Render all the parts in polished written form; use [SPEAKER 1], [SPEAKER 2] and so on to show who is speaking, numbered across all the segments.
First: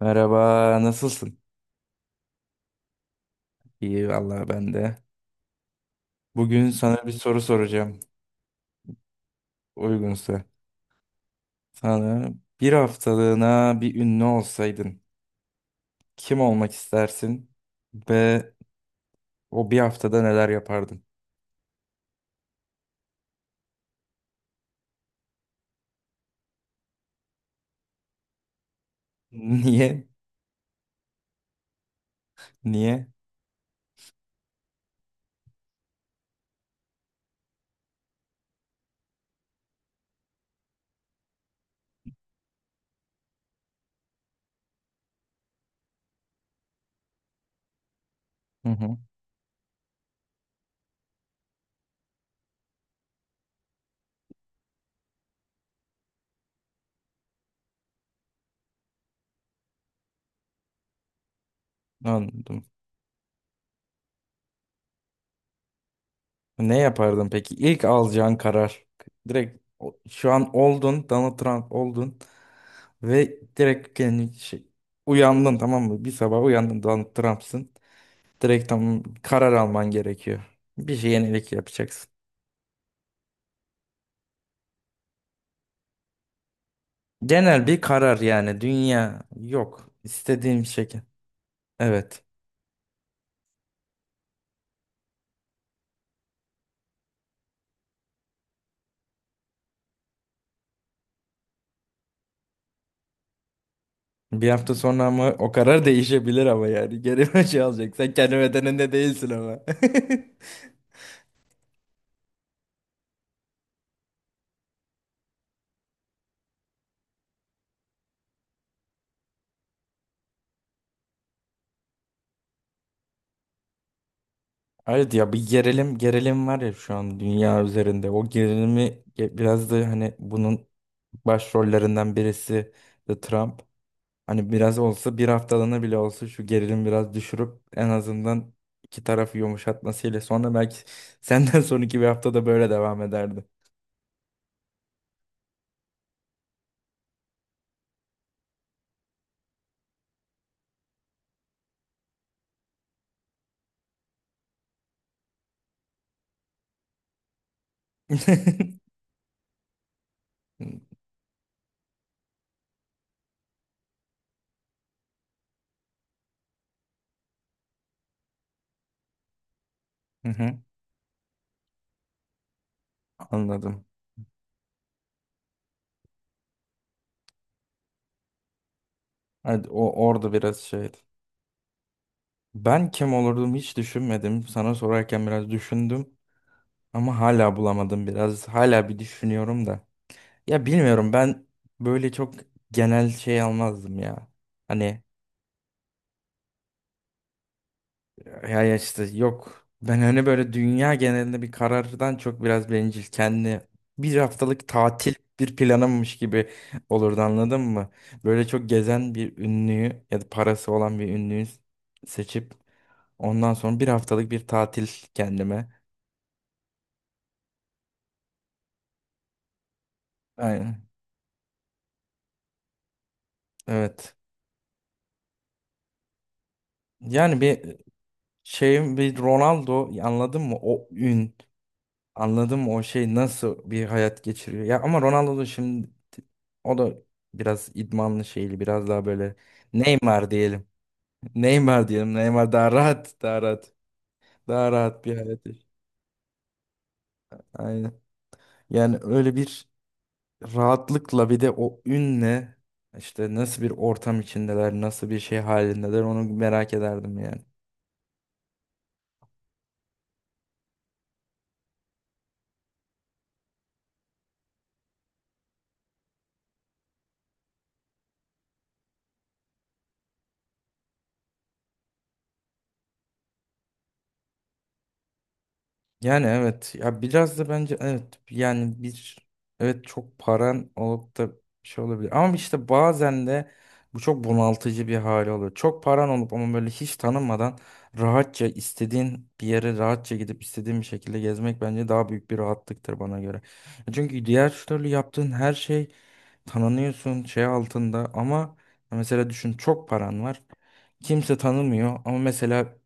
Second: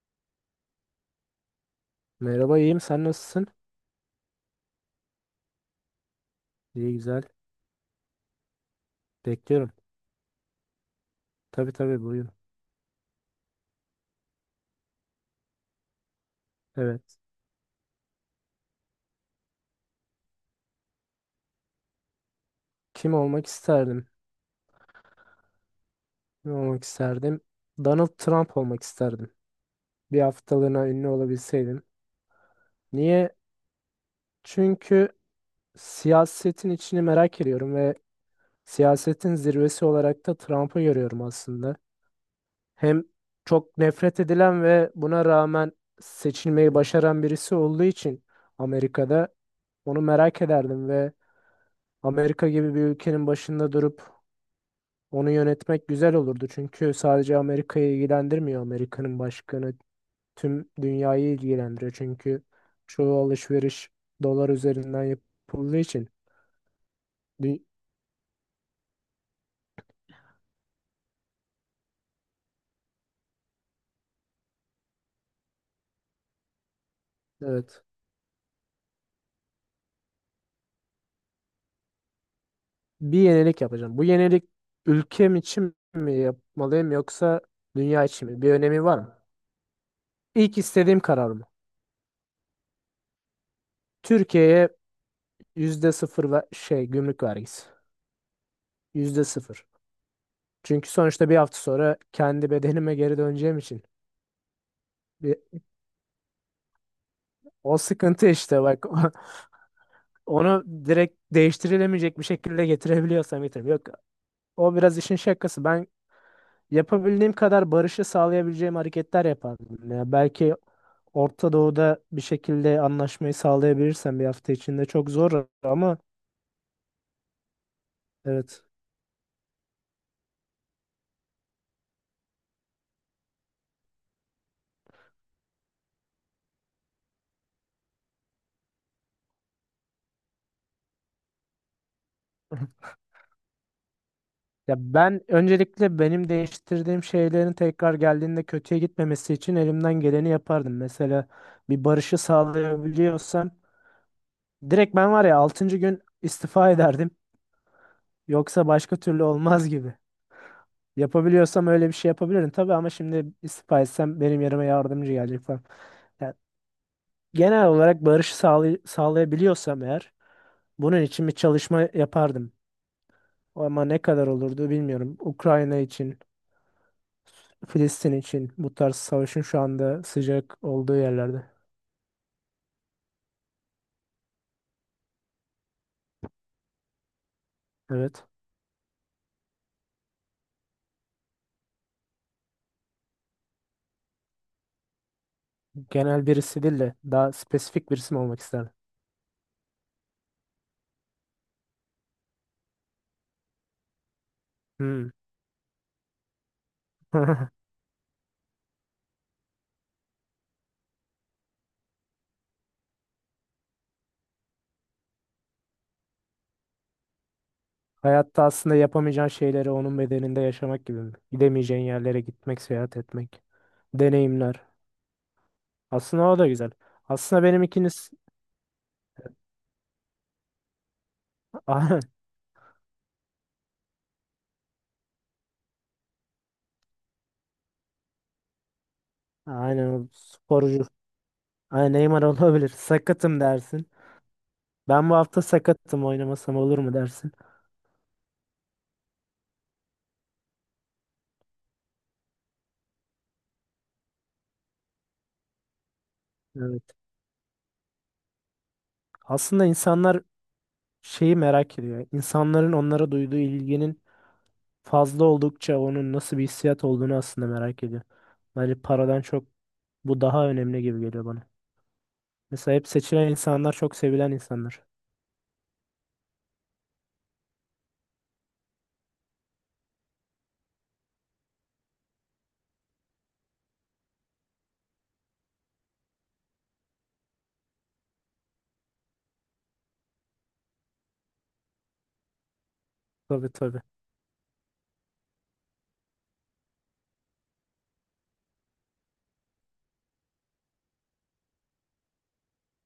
[SPEAKER 1] Merhaba, nasılsın?
[SPEAKER 2] Merhaba, iyiyim, sen nasılsın?
[SPEAKER 1] İyi vallahi ben de. Bugün
[SPEAKER 2] İyi,
[SPEAKER 1] sana bir
[SPEAKER 2] güzel.
[SPEAKER 1] soru soracağım,
[SPEAKER 2] Bekliyorum.
[SPEAKER 1] uygunsa.
[SPEAKER 2] Tabii tabii,
[SPEAKER 1] Sana
[SPEAKER 2] buyurun.
[SPEAKER 1] bir haftalığına bir ünlü olsaydın, kim olmak
[SPEAKER 2] Evet.
[SPEAKER 1] istersin ve o bir haftada neler yapardın?
[SPEAKER 2] Kim olmak isterdim? Kim olmak isterdim? Donald Trump olmak isterdim.
[SPEAKER 1] Niye?
[SPEAKER 2] Bir haftalığına ünlü olabilseydim.
[SPEAKER 1] Niye?
[SPEAKER 2] Niye? Çünkü siyasetin içini merak ediyorum ve siyasetin zirvesi olarak da Trump'ı görüyorum aslında. Hem çok nefret edilen ve buna rağmen seçilmeyi başaran birisi olduğu için
[SPEAKER 1] Hı hı,
[SPEAKER 2] Amerika'da onu merak ederdim ve Amerika gibi bir ülkenin başında durup onu yönetmek güzel olurdu, çünkü sadece Amerika'yı ilgilendirmiyor, Amerika'nın başkanı tüm dünyayı ilgilendiriyor çünkü
[SPEAKER 1] anladım.
[SPEAKER 2] çoğu alışveriş dolar üzerinden yapıldığı için.
[SPEAKER 1] Ne yapardın peki?
[SPEAKER 2] Dü-
[SPEAKER 1] İlk alacağın karar. Direkt şu an oldun, Donald Trump oldun ve direkt kendi uyandın, tamam mı? Bir sabah uyandın, Donald Trump'sın.
[SPEAKER 2] evet,
[SPEAKER 1] Direkt tam karar alman gerekiyor. Bir şey, yenilik yapacaksın.
[SPEAKER 2] bir yenilik yapacağım. Bu yenilik ülkem için mi yapmalıyım yoksa
[SPEAKER 1] Genel bir
[SPEAKER 2] dünya
[SPEAKER 1] karar,
[SPEAKER 2] için mi? Bir
[SPEAKER 1] yani
[SPEAKER 2] önemi var mı?
[SPEAKER 1] dünya yok.
[SPEAKER 2] İlk
[SPEAKER 1] İstediğim şekil.
[SPEAKER 2] istediğim karar mı?
[SPEAKER 1] Evet.
[SPEAKER 2] Türkiye'ye %0 ve şey, gümrük vergisi %0. Çünkü sonuçta bir hafta sonra kendi bedenime geri döneceğim için
[SPEAKER 1] Bir hafta sonra ama
[SPEAKER 2] bir
[SPEAKER 1] o karar değişebilir ama yani. Geri bir şey
[SPEAKER 2] o
[SPEAKER 1] alacak. Sen
[SPEAKER 2] sıkıntı
[SPEAKER 1] kendi
[SPEAKER 2] işte bak.
[SPEAKER 1] bedeninde değilsin ama.
[SPEAKER 2] Onu direkt değiştirilemeyecek bir şekilde getirebiliyorsam getireyim. Yok, o biraz işin şakası. Ben yapabildiğim kadar barışı sağlayabileceğim hareketler yapardım. Ya belki Orta Doğu'da bir şekilde anlaşmayı sağlayabilirsem bir hafta içinde, çok
[SPEAKER 1] Evet ya,
[SPEAKER 2] zor
[SPEAKER 1] bir gerilim
[SPEAKER 2] ama
[SPEAKER 1] gerilim var ya şu an dünya üzerinde. O
[SPEAKER 2] evet.
[SPEAKER 1] gerilimi biraz da hani bunun başrollerinden birisi de Trump. Hani biraz olsa, bir haftalığına bile olsa şu gerilim biraz düşürüp en azından iki tarafı yumuşatmasıyla sonra belki senden sonraki bir haftada böyle devam ederdi.
[SPEAKER 2] Ya ben öncelikle benim değiştirdiğim şeylerin tekrar geldiğinde kötüye gitmemesi için elimden geleni yapardım. Mesela bir barışı sağlayabiliyorsam direkt ben var ya altıncı gün istifa ederdim. Yoksa başka türlü olmaz gibi. Yapabiliyorsam öyle bir şey yapabilirim tabii, ama şimdi istifa etsem benim yerime yardımcı gelecek falan. Yani genel olarak barışı sağlayabiliyorsam eğer
[SPEAKER 1] Hı hı,
[SPEAKER 2] bunun için bir çalışma yapardım.
[SPEAKER 1] anladım.
[SPEAKER 2] Ama ne kadar olurdu bilmiyorum. Ukrayna için, Filistin için, bu tarz savaşın şu
[SPEAKER 1] Hadi
[SPEAKER 2] anda
[SPEAKER 1] o orada biraz
[SPEAKER 2] sıcak
[SPEAKER 1] şeydi.
[SPEAKER 2] olduğu yerlerde.
[SPEAKER 1] Ben kim olurdum hiç düşünmedim. Sana sorarken biraz düşündüm ama hala bulamadım
[SPEAKER 2] Evet.
[SPEAKER 1] biraz. Hala bir düşünüyorum da. Ya bilmiyorum, ben böyle çok genel şey almazdım ya. Hani
[SPEAKER 2] Genel birisi değil de daha spesifik birisi mi olmak
[SPEAKER 1] Ya
[SPEAKER 2] isterdim?
[SPEAKER 1] ya işte yok. Ben hani böyle dünya genelinde bir karardan çok biraz bencil. Kendi bir haftalık
[SPEAKER 2] Hmm.
[SPEAKER 1] tatil bir planımmış gibi olurdu, anladın mı? Böyle çok gezen bir ünlüyü ya da parası olan bir ünlüyü seçip ondan sonra bir haftalık bir tatil kendime.
[SPEAKER 2] Hayatta aslında yapamayacağın şeyleri onun bedeninde yaşamak
[SPEAKER 1] Aynen.
[SPEAKER 2] gibi mi? Gidemeyeceğin yerlere gitmek, seyahat etmek,
[SPEAKER 1] Evet.
[SPEAKER 2] deneyimler. Aslında o da güzel.
[SPEAKER 1] Yani
[SPEAKER 2] Aslında benim
[SPEAKER 1] bir
[SPEAKER 2] ikiniz
[SPEAKER 1] şeyim, bir Ronaldo, anladın mı? O ün. Anladım o şey nasıl bir hayat geçiriyor. Ya ama Ronaldo da şimdi o da biraz idmanlı şeyli, biraz daha böyle
[SPEAKER 2] aynen, o
[SPEAKER 1] Neymar diyelim.
[SPEAKER 2] sporcu.
[SPEAKER 1] Neymar
[SPEAKER 2] Aynen,
[SPEAKER 1] diyelim.
[SPEAKER 2] Neymar
[SPEAKER 1] Neymar
[SPEAKER 2] olabilir.
[SPEAKER 1] daha rahat,
[SPEAKER 2] Sakatım
[SPEAKER 1] daha rahat.
[SPEAKER 2] dersin.
[SPEAKER 1] Daha rahat
[SPEAKER 2] Ben bu
[SPEAKER 1] bir
[SPEAKER 2] hafta
[SPEAKER 1] hayat yaşıyor.
[SPEAKER 2] sakatım, oynamasam olur mu dersin.
[SPEAKER 1] Aynen. Yani öyle bir rahatlıkla bir de o ünle işte nasıl bir ortam içindeler, nasıl bir şey halindeler onu merak
[SPEAKER 2] Evet.
[SPEAKER 1] ederdim yani.
[SPEAKER 2] Aslında insanlar şeyi merak ediyor. İnsanların onlara duyduğu ilginin fazla oldukça onun nasıl bir hissiyat olduğunu aslında merak ediyor. Bence paradan çok bu daha önemli gibi geliyor bana. Mesela hep seçilen insanlar çok sevilen insanlar.
[SPEAKER 1] Yani evet ya, biraz da bence evet yani bir evet, çok paran olup da bir şey olabilir ama işte bazen de bu çok bunaltıcı bir hali oluyor. Çok paran olup ama böyle hiç tanınmadan rahatça istediğin bir yere rahatça gidip istediğin bir şekilde gezmek bence daha büyük bir rahatlıktır bana göre.
[SPEAKER 2] Tabii tabii.
[SPEAKER 1] Çünkü diğer türlü yaptığın her şey tanınıyorsun şey altında ama mesela düşün, çok paran var, kimse tanımıyor ama mesela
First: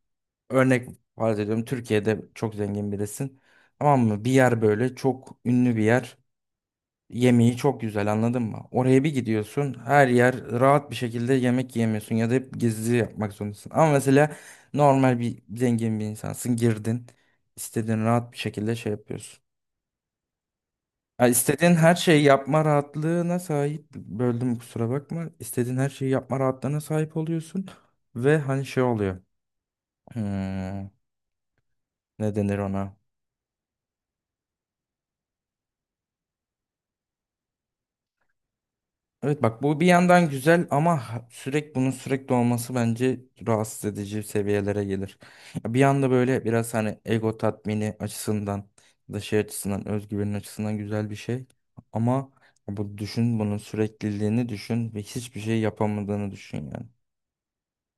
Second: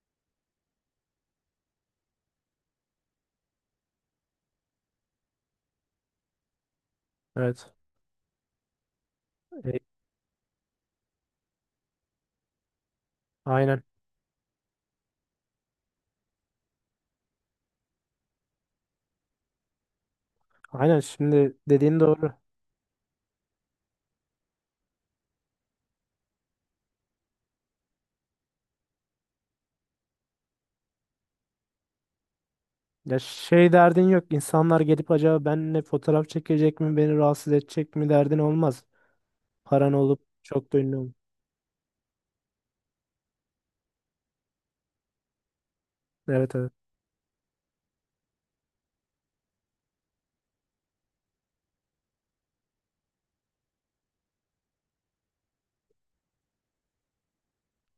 [SPEAKER 1] örnek, farz ediyorum Türkiye'de çok zengin birisin. Tamam mı? Bir yer böyle çok ünlü bir yer. Yemeği
[SPEAKER 2] Evet.
[SPEAKER 1] çok güzel, anladın mı? Oraya bir gidiyorsun,
[SPEAKER 2] E,
[SPEAKER 1] her yer rahat bir şekilde yemek yiyemiyorsun ya da hep gizli yapmak zorundasın.
[SPEAKER 2] aynen.
[SPEAKER 1] Ama mesela normal bir zengin bir insansın, girdin, istediğin rahat bir şekilde şey yapıyorsun.
[SPEAKER 2] Aynen,
[SPEAKER 1] Ya
[SPEAKER 2] şimdi
[SPEAKER 1] istediğin her
[SPEAKER 2] dediğin
[SPEAKER 1] şeyi
[SPEAKER 2] doğru.
[SPEAKER 1] yapma rahatlığına sahip, böldüm kusura bakma. İstediğin her şeyi yapma rahatlığına sahip oluyorsun ve hani şey oluyor. Hmm, ne denir ona?
[SPEAKER 2] Ya şey derdin yok. İnsanlar gelip acaba benimle fotoğraf çekecek mi, beni rahatsız edecek mi derdin olmaz.
[SPEAKER 1] Evet bak, bu bir
[SPEAKER 2] Paran olup
[SPEAKER 1] yandan güzel
[SPEAKER 2] çok da
[SPEAKER 1] ama
[SPEAKER 2] ünlü ol.
[SPEAKER 1] sürekli bunun sürekli olması bence rahatsız edici seviyelere gelir. Ya, bir yanda böyle
[SPEAKER 2] Evet evet.
[SPEAKER 1] biraz hani ego tatmini açısından ya da şey açısından, özgüvenin açısından güzel bir şey. Ama bu düşün, bunun sürekliliğini düşün ve hiçbir şey yapamadığını düşün yani.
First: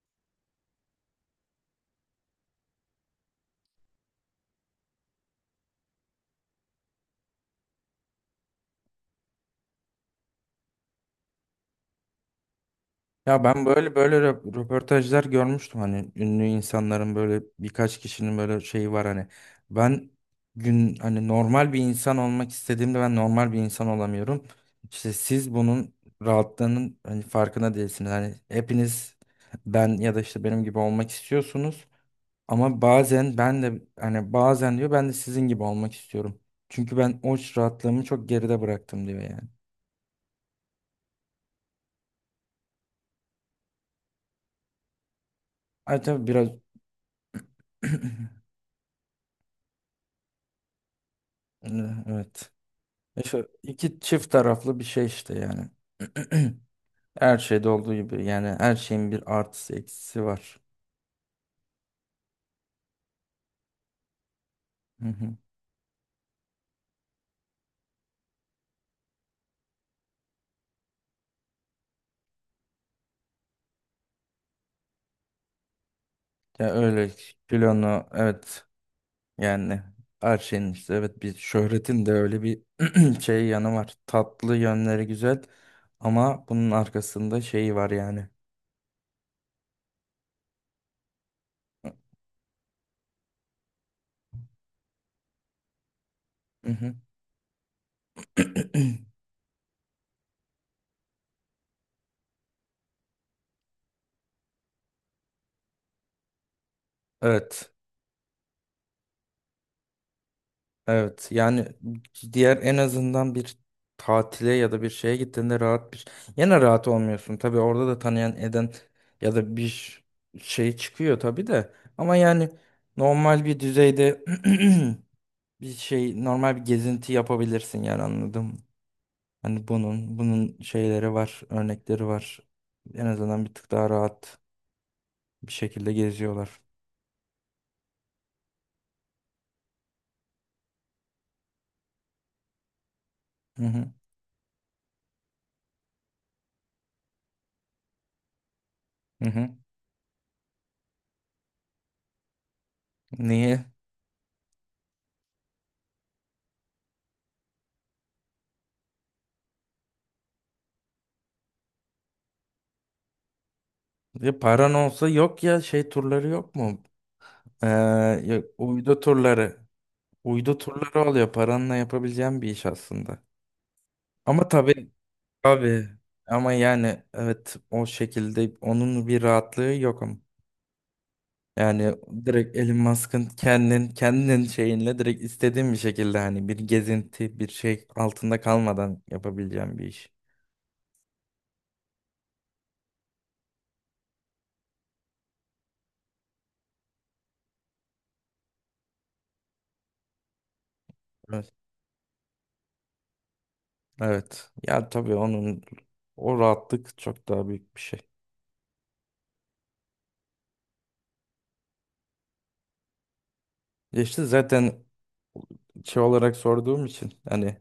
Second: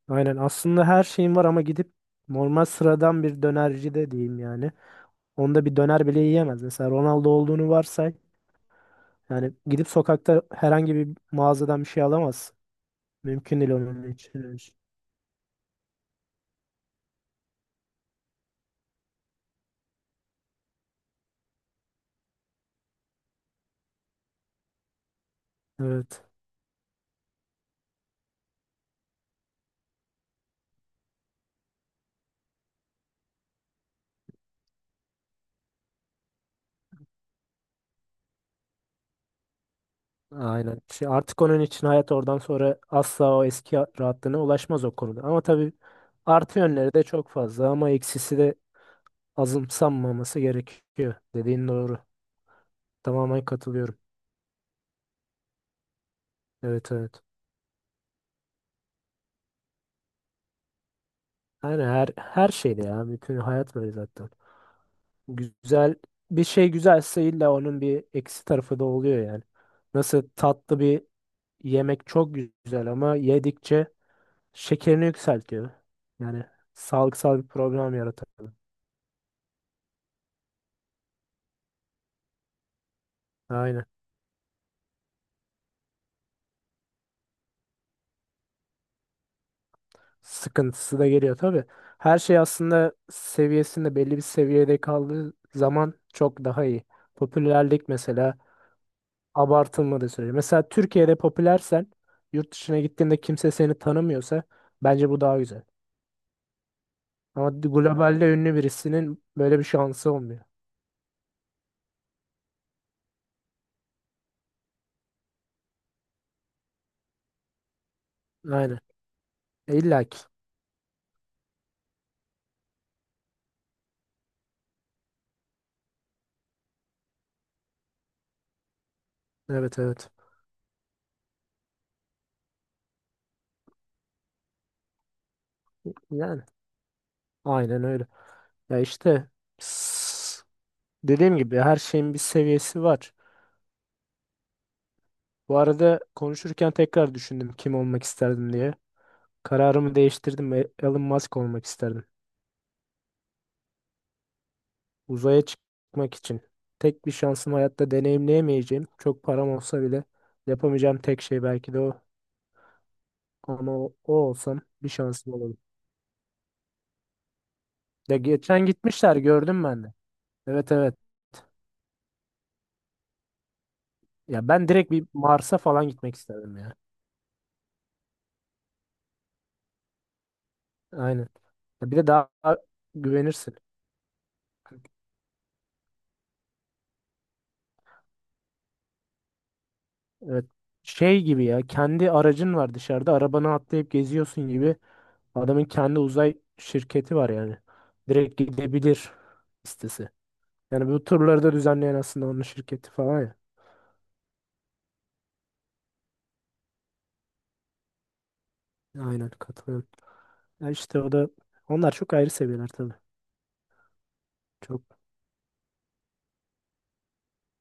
[SPEAKER 2] Aynen. Aslında her şeyin var ama gidip normal sıradan bir dönerci de diyeyim yani. Onda bir döner bile yiyemez. Mesela Ronaldo olduğunu varsay. Yani gidip sokakta herhangi bir mağazadan bir şey alamaz.
[SPEAKER 1] Ya
[SPEAKER 2] Mümkün
[SPEAKER 1] ben
[SPEAKER 2] değil
[SPEAKER 1] böyle
[SPEAKER 2] onun
[SPEAKER 1] böyle
[SPEAKER 2] için.
[SPEAKER 1] röportajlar görmüştüm, hani ünlü insanların böyle birkaç kişinin böyle şeyi var, hani ben gün hani normal bir insan olmak istediğimde ben normal bir insan olamıyorum. İşte siz bunun
[SPEAKER 2] Evet.
[SPEAKER 1] rahatlığının hani farkına değilsiniz. Hani hepiniz ben ya da işte benim gibi olmak istiyorsunuz ama bazen ben de hani bazen diyor ben de sizin gibi olmak istiyorum. Çünkü ben o rahatlığımı çok geride bıraktım diyor yani.
[SPEAKER 2] Aynen. Şey, artık onun için hayat oradan sonra asla o eski rahatlığına ulaşmaz o konuda. Ama tabii,
[SPEAKER 1] Ay tabii biraz
[SPEAKER 2] artı yönleri de çok fazla ama eksisi de azımsanmaması gerekiyor. Dediğin doğru.
[SPEAKER 1] evet.
[SPEAKER 2] Tamamen
[SPEAKER 1] İşte
[SPEAKER 2] katılıyorum.
[SPEAKER 1] iki çift taraflı bir şey işte yani.
[SPEAKER 2] Evet evet.
[SPEAKER 1] Her şeyde olduğu gibi yani her şeyin bir artısı eksisi var.
[SPEAKER 2] Yani her şeyde ya. Bütün hayat böyle zaten.
[SPEAKER 1] Hı hı.
[SPEAKER 2] Güzel bir şey güzelse illa onun bir eksi tarafı da oluyor yani. Nasıl tatlı bir yemek çok güzel ama yedikçe şekerini yükseltiyor. Yani
[SPEAKER 1] Ya öyle
[SPEAKER 2] sağlıksal bir problem
[SPEAKER 1] kilonu
[SPEAKER 2] yaratıyor.
[SPEAKER 1] evet, yani her şeyin işte evet, bir şöhretin de öyle bir şey yanı
[SPEAKER 2] Aynen.
[SPEAKER 1] var. Tatlı yönleri güzel ama bunun arkasında şeyi var yani.
[SPEAKER 2] Sıkıntısı da geliyor tabii. Her şey aslında seviyesinde, belli bir seviyede kaldığı zaman çok daha
[SPEAKER 1] Hı
[SPEAKER 2] iyi.
[SPEAKER 1] hı.
[SPEAKER 2] Popülerlik mesela abartılmadığı sürece. Mesela Türkiye'de popülersen yurt dışına gittiğinde kimse seni tanımıyorsa bence bu daha güzel. Ama
[SPEAKER 1] Evet.
[SPEAKER 2] globalde ünlü birisinin böyle bir şansı olmuyor.
[SPEAKER 1] Evet yani diğer en azından bir tatile ya da bir şeye gittiğinde rahat bir, yine rahat olmuyorsun tabii, orada da tanıyan eden
[SPEAKER 2] Aynen.
[SPEAKER 1] ya da
[SPEAKER 2] E,
[SPEAKER 1] bir
[SPEAKER 2] İlla ki.
[SPEAKER 1] şey çıkıyor tabii de, ama yani normal bir düzeyde bir şey, normal bir gezinti yapabilirsin yani, anladım. Hani
[SPEAKER 2] Evet evet.
[SPEAKER 1] bunun şeyleri var, örnekleri var. En azından bir tık daha rahat bir şekilde
[SPEAKER 2] Yani
[SPEAKER 1] geziyorlar.
[SPEAKER 2] aynen öyle. Ya işte, s- dediğim gibi her şeyin bir seviyesi var.
[SPEAKER 1] Hı hı.
[SPEAKER 2] Bu arada konuşurken tekrar düşündüm kim olmak isterdim diye.
[SPEAKER 1] Hı hı.
[SPEAKER 2] Kararımı değiştirdim ve Elon Musk olmak isterdim.
[SPEAKER 1] Niye?
[SPEAKER 2] Uzaya çıkmak için. Tek bir şansım, hayatta deneyimleyemeyeceğim. Çok param olsa bile yapamayacağım tek şey belki de o. Ama o
[SPEAKER 1] Ya
[SPEAKER 2] olsam
[SPEAKER 1] paran
[SPEAKER 2] bir
[SPEAKER 1] olsa
[SPEAKER 2] şansım
[SPEAKER 1] yok
[SPEAKER 2] olur.
[SPEAKER 1] ya, şey turları yok mu? Ee,
[SPEAKER 2] Ya
[SPEAKER 1] ya
[SPEAKER 2] geçen
[SPEAKER 1] uydu
[SPEAKER 2] gitmişler
[SPEAKER 1] turları.
[SPEAKER 2] gördüm ben de.
[SPEAKER 1] Uydu
[SPEAKER 2] Evet evet.
[SPEAKER 1] turları oluyor. Paranla yapabileceğim bir iş aslında.
[SPEAKER 2] Ya
[SPEAKER 1] Ama
[SPEAKER 2] ben
[SPEAKER 1] tabii
[SPEAKER 2] direkt bir Mars'a falan
[SPEAKER 1] abi,
[SPEAKER 2] gitmek
[SPEAKER 1] ama
[SPEAKER 2] isterdim ya.
[SPEAKER 1] yani evet, o şekilde onun bir rahatlığı yok ama.
[SPEAKER 2] Aynen. Ya
[SPEAKER 1] Yani
[SPEAKER 2] bir de daha
[SPEAKER 1] direkt Elon Musk'ın
[SPEAKER 2] güvenirsin.
[SPEAKER 1] kendin şeyinle direkt istediğin bir şekilde hani bir gezinti, bir şey altında kalmadan yapabileceğim bir iş.
[SPEAKER 2] Evet. Şey gibi ya, kendi aracın var dışarıda, arabana atlayıp geziyorsun gibi. Adamın kendi uzay şirketi var yani. Direkt gidebilir listesi. Yani bu turları da
[SPEAKER 1] Evet.
[SPEAKER 2] düzenleyen aslında onun şirketi falan ya.
[SPEAKER 1] Evet. Ya tabii onun o rahatlık çok daha büyük bir şey.
[SPEAKER 2] Aynen katılıyorum. Ya işte o da, onlar çok ayrı seviyeler tabii.
[SPEAKER 1] Ya İşte
[SPEAKER 2] Çok
[SPEAKER 1] zaten şey olarak sorduğum için hani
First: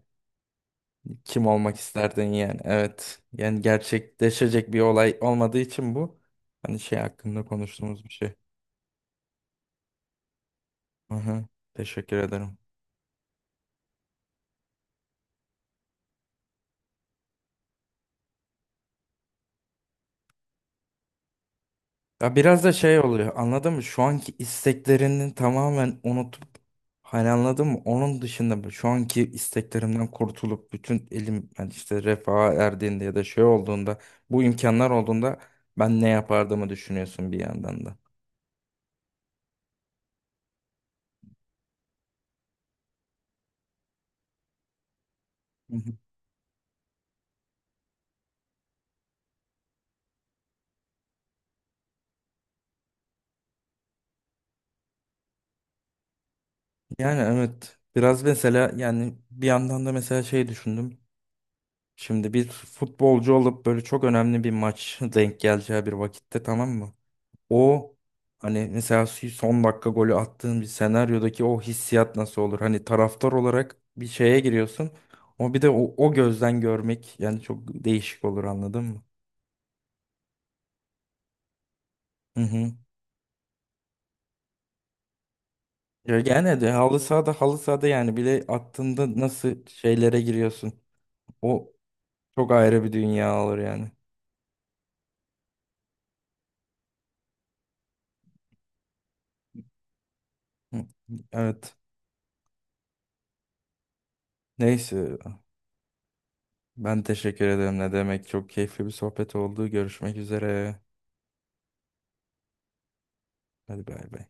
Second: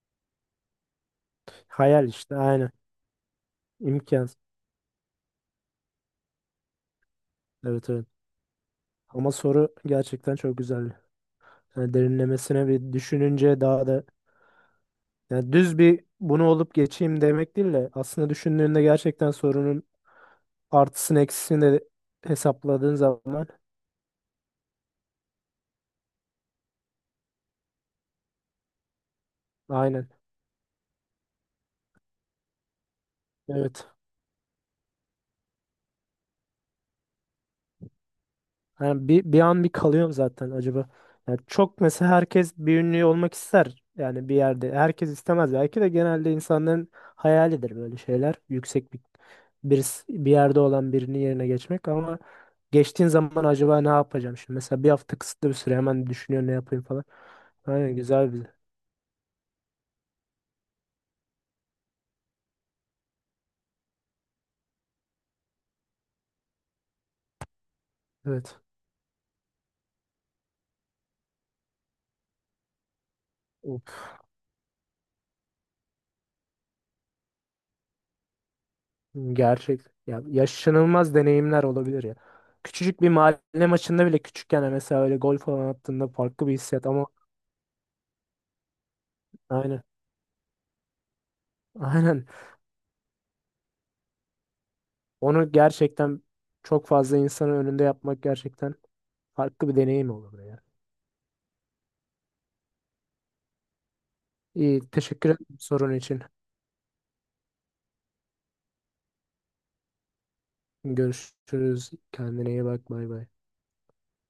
[SPEAKER 1] kim olmak
[SPEAKER 2] hayal
[SPEAKER 1] isterdin
[SPEAKER 2] işte,
[SPEAKER 1] yani?
[SPEAKER 2] aynen.
[SPEAKER 1] Evet. Yani
[SPEAKER 2] İmkansız.
[SPEAKER 1] gerçekleşecek bir olay olmadığı için bu. Hani şey hakkında
[SPEAKER 2] Evet
[SPEAKER 1] konuştuğumuz
[SPEAKER 2] evet.
[SPEAKER 1] bir şey.
[SPEAKER 2] Ama soru gerçekten çok güzel.
[SPEAKER 1] Aha,
[SPEAKER 2] Yani
[SPEAKER 1] teşekkür ederim.
[SPEAKER 2] derinlemesine bir düşününce daha da, yani düz bir bunu olup geçeyim demek değil de aslında düşündüğünde gerçekten sorunun artısını eksisini de
[SPEAKER 1] Ya biraz da
[SPEAKER 2] hesapladığın
[SPEAKER 1] şey oluyor.
[SPEAKER 2] zaman
[SPEAKER 1] Anladın mı? Şu anki isteklerini tamamen unutup hani, anladın mı? Onun dışında şu anki
[SPEAKER 2] aynen.
[SPEAKER 1] isteklerimden kurtulup bütün elim yani işte refaha erdiğinde ya da şey
[SPEAKER 2] Evet.
[SPEAKER 1] olduğunda bu imkanlar olduğunda ben ne yapardığımı düşünüyorsun bir yandan da.
[SPEAKER 2] Yani bir an bir kalıyorum zaten acaba. Yani çok mesela herkes bir ünlü olmak ister yani bir yerde. Herkes istemez.
[SPEAKER 1] Hı
[SPEAKER 2] Belki de
[SPEAKER 1] hı.
[SPEAKER 2] genelde insanların hayalidir böyle şeyler. Yüksek bir birisi, bir yerde olan birinin yerine geçmek, ama geçtiğin zaman acaba ne yapacağım şimdi? Mesela bir hafta kısıtlı bir süre, hemen düşünüyor ne yapayım falan.
[SPEAKER 1] Yani evet.
[SPEAKER 2] Aynen,
[SPEAKER 1] Biraz
[SPEAKER 2] güzel bir.
[SPEAKER 1] mesela yani bir yandan da mesela şey düşündüm. Şimdi bir futbolcu olup böyle çok önemli bir maç denk geleceği bir vakitte, tamam mı? O
[SPEAKER 2] Evet.
[SPEAKER 1] hani mesela son dakika golü attığın bir senaryodaki o hissiyat nasıl olur? Hani taraftar olarak
[SPEAKER 2] Of,
[SPEAKER 1] bir şeye giriyorsun. O bir de o gözden görmek yani çok değişik olur, anladın mı?
[SPEAKER 2] gerçek. Ya yaşanılmaz deneyimler olabilir ya.
[SPEAKER 1] Hı hı.
[SPEAKER 2] Küçücük bir mahalle maçında bile, küçükken mesela öyle gol falan attığında
[SPEAKER 1] Ya
[SPEAKER 2] farklı bir
[SPEAKER 1] gene de
[SPEAKER 2] hissiyat
[SPEAKER 1] halı
[SPEAKER 2] ama
[SPEAKER 1] sahada halı sahada yani bile attığında nasıl
[SPEAKER 2] aynen.
[SPEAKER 1] şeylere giriyorsun? O
[SPEAKER 2] Aynen.
[SPEAKER 1] çok ayrı bir dünya olur yani.
[SPEAKER 2] Onu gerçekten çok fazla insanın önünde yapmak gerçekten farklı bir deneyim olurdu ya.
[SPEAKER 1] Hı, evet.
[SPEAKER 2] İyi,
[SPEAKER 1] Neyse,
[SPEAKER 2] teşekkür ederim sorun için.
[SPEAKER 1] ben teşekkür ederim. Ne demek? Çok keyifli bir sohbet oldu. Görüşmek üzere.
[SPEAKER 2] Görüşürüz. Kendine iyi bak. Bay bay.
[SPEAKER 1] Hadi bay bay.